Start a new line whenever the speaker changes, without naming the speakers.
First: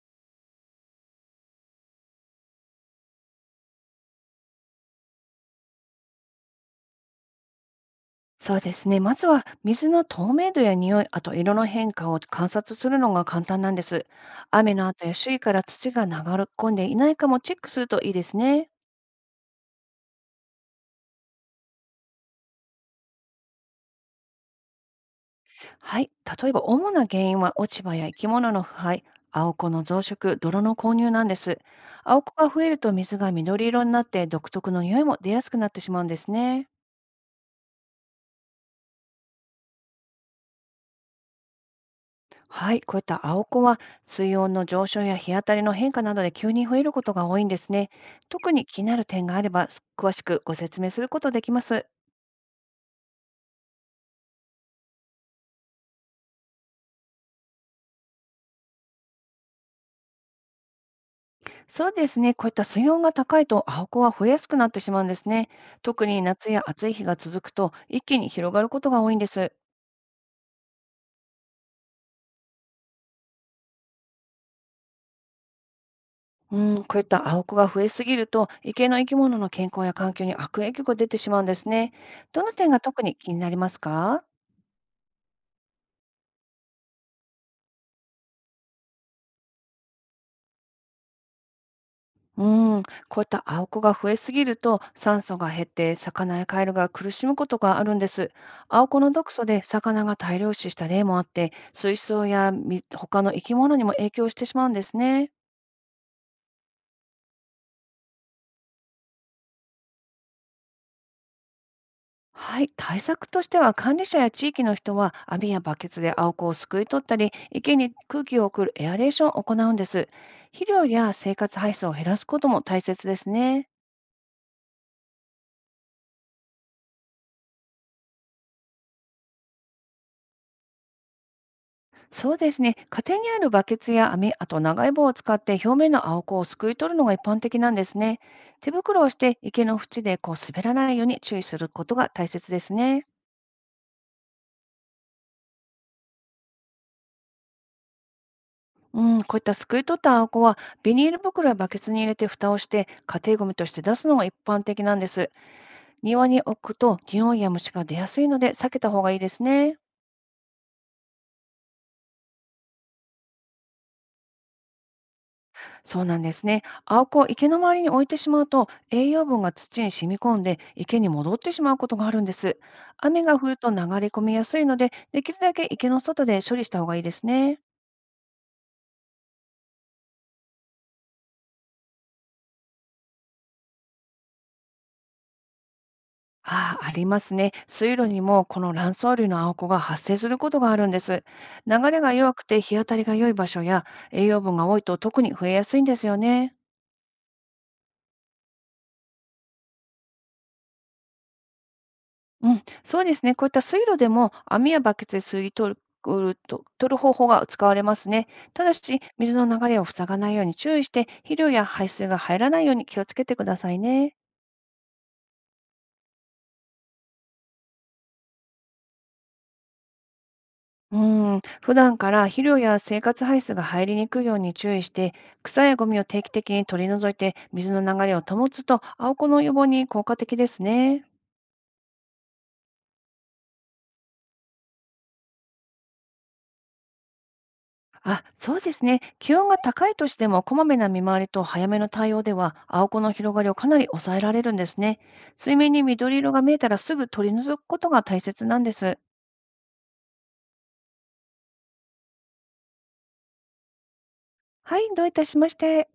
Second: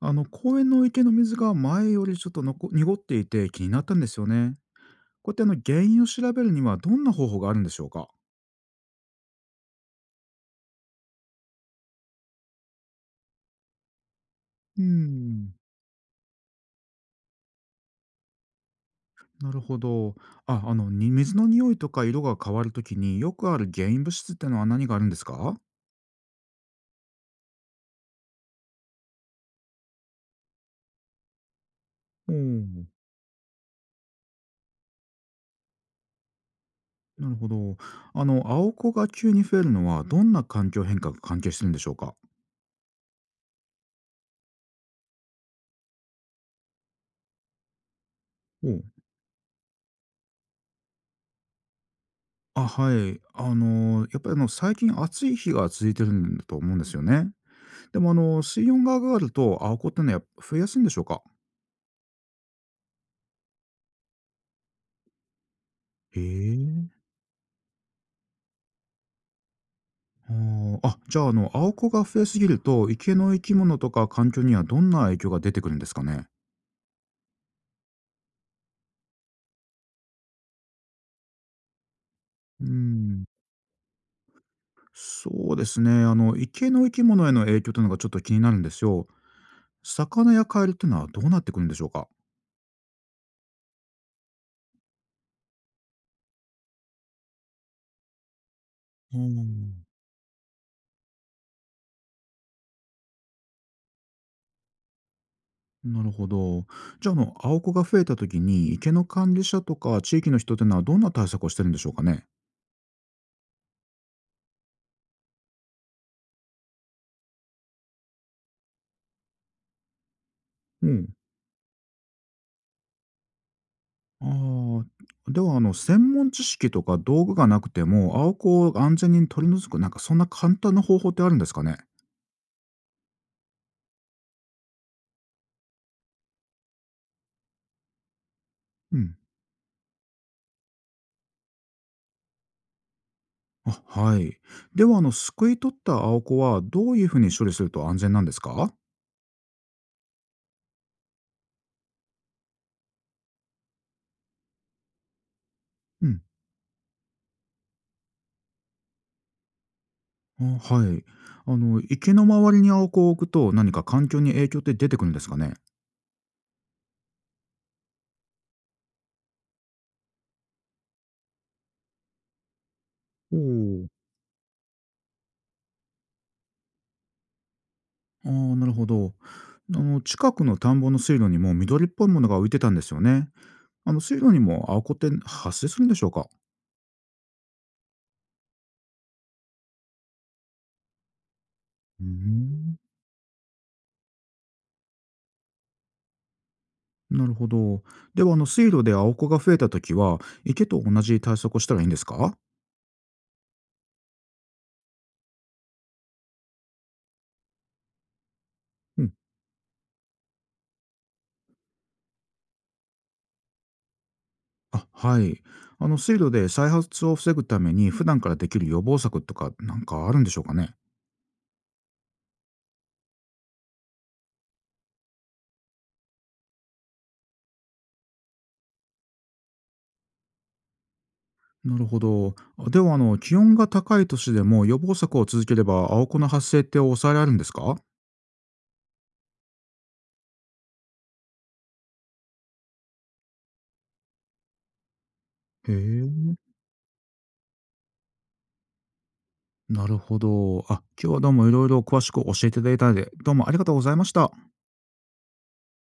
公園の池の水が前よりちょっと濁っていて気になったんですよね。こうやって原因を調べるにはどんな方法があるんでしょうか？
そうですね。まずは水の透明度や匂い、あと色の変化を観察するのが簡単なんです。雨
うー
の後や周囲か
ん。
ら土が流れ込んでいないかもチェックするといいですね。
なるほど。水の匂いとか色が変わるときによくある原因物質ってのは何があるんですか？
はい。例えば主な原因は落ち葉や生き物の腐敗、青子の増殖、泥の購入なんです。青
お
子が増える
ん。
と水が緑色になって独特の匂いも出やすくなってしまうんですね。
なるほど。青子が急に増えるのはどんな環境変化が関係してるんでしょうか？
はい、こういった青子は水温の上昇や日当たりの変化などで急に増えることが多いんですね。特に
お
気
う。
になる点があればす詳しくご説明することできます。
あ、はい。やっぱり最近暑い日が続いてるんだと思うんですよね。でも水温が上がるとアオコってのはやっぱ増えやすいんでしょうか？
そうですね、こういった水温が高いと青子は増えやすくなってしまうんですね。特
へ
に夏や
え。
暑い日が続くと一気に広がることが多いんです。
じゃあ、アオコが増えすぎると、池の生き物とか環境にはどんな影響が出てくるんですかね？
うん、こういった青子が増えすぎると池の生き物の健康や環境に悪影響が出てしまうんですね。どの
う
点が特に
ん。
気になりますか？
そうですね。池の生き物への影響というのがちょっと気になるんですよ。魚やカエルっていうのはどうなってくるんでしょうか？
うん、こういった青子が増えすぎると酸素が減って魚やカエルが苦しむことがあるんです。青子の
う
毒素で
ん。
魚が大量死した例もあって、水槽やみ他の生き物にも影響してしまうんですね。
なるほど。じゃあ、アオコが増えた時に、池の管理者とか地域の人っていうのはどんな対策をしてるんでしょうかね？
はい、対策としては管理者や地域の人は網やバケツで青子をすくい取ったり、池に空気を送るエアレーションを行うんです。肥
う
料
ん。
や生活排水を減らすことも大切ですね。
ああ、では、専門知識とか道具がなくても、アオコを安全に取り除く、なんかそんな簡単な方法ってあるんですかね？
そうですね。家庭にあるバケツや網、あと長い棒を使って表面の青子をすくい取るのが一般的なんですね。手
う
袋をし
ん。
て池の縁でこう滑らないように注意することが大切ですね。
あ、はい。では、すくい取ったアオコはどういう風に処理すると安全なんですか？
うん、こういったすくい取った青子はビニール袋やバケツに入れて蓋をして家庭ごみとして出すのが一般的なんです。
うん。
庭に置くと匂いや虫が出やすいので避けた方がいいですね。
あ、はい。池の周りにアオコを置くと、何か環境に影響って出てくるんですかね？
そうなんですね。アオコを池の周りに置いてしまうと、栄養分が土に染み込んで池に戻ってしまうことがあるんです。雨
お
が降ると流れ
お。
込みやすいので、できるだけ池の外で処理した方がいいですね。
ああ、なるほど。近くの田んぼの水路にも緑っぽいものが浮いてたんですよね。水路にもアオコって発生するんでしょうか？
ああ、ありますね。水路にもこの卵巣類のアオコが発生することがあるんです。流れ
うー
が弱くて
ん。
日当たりが良い場所や栄養分が多いと特に増えやすいんですよね。
なるほど。では、水路で青子が増えたときは、池と同じ対策をしたらいいんですか？
うん、そうですね。こういった水路でも網やバケツで吸い取ると取る方法が使われますね。ただし、
うん。
水の流れを塞がないように注意して、肥料や排水が入らないように気をつけてくださいね。
あ、はい。水路で再発を防ぐために、普段からできる予防策とか、なんかあるんでしょうかね？
うん、普段から肥料や生活排水が入りにくいように注意して、草やゴミを定期的に取り除いて、水の流れを保つと、青子の予防に効果的ですね。
なるほど。では、気温が高い年でも予防策を続ければ、青子の発生って抑えられるんですか？
あ、そうですね。気温が高いとしても、こまめな見回りと早めの対応では、青子の広がりをかなり抑えられるんですね。水
へ
面に緑
え。
色が見えたらすぐ取り除くことが大切なんです。
なるほど。あ、今日はどうもいろいろ詳しく教えていただいて、どうもありがとうございました。
はい、どういたしまして。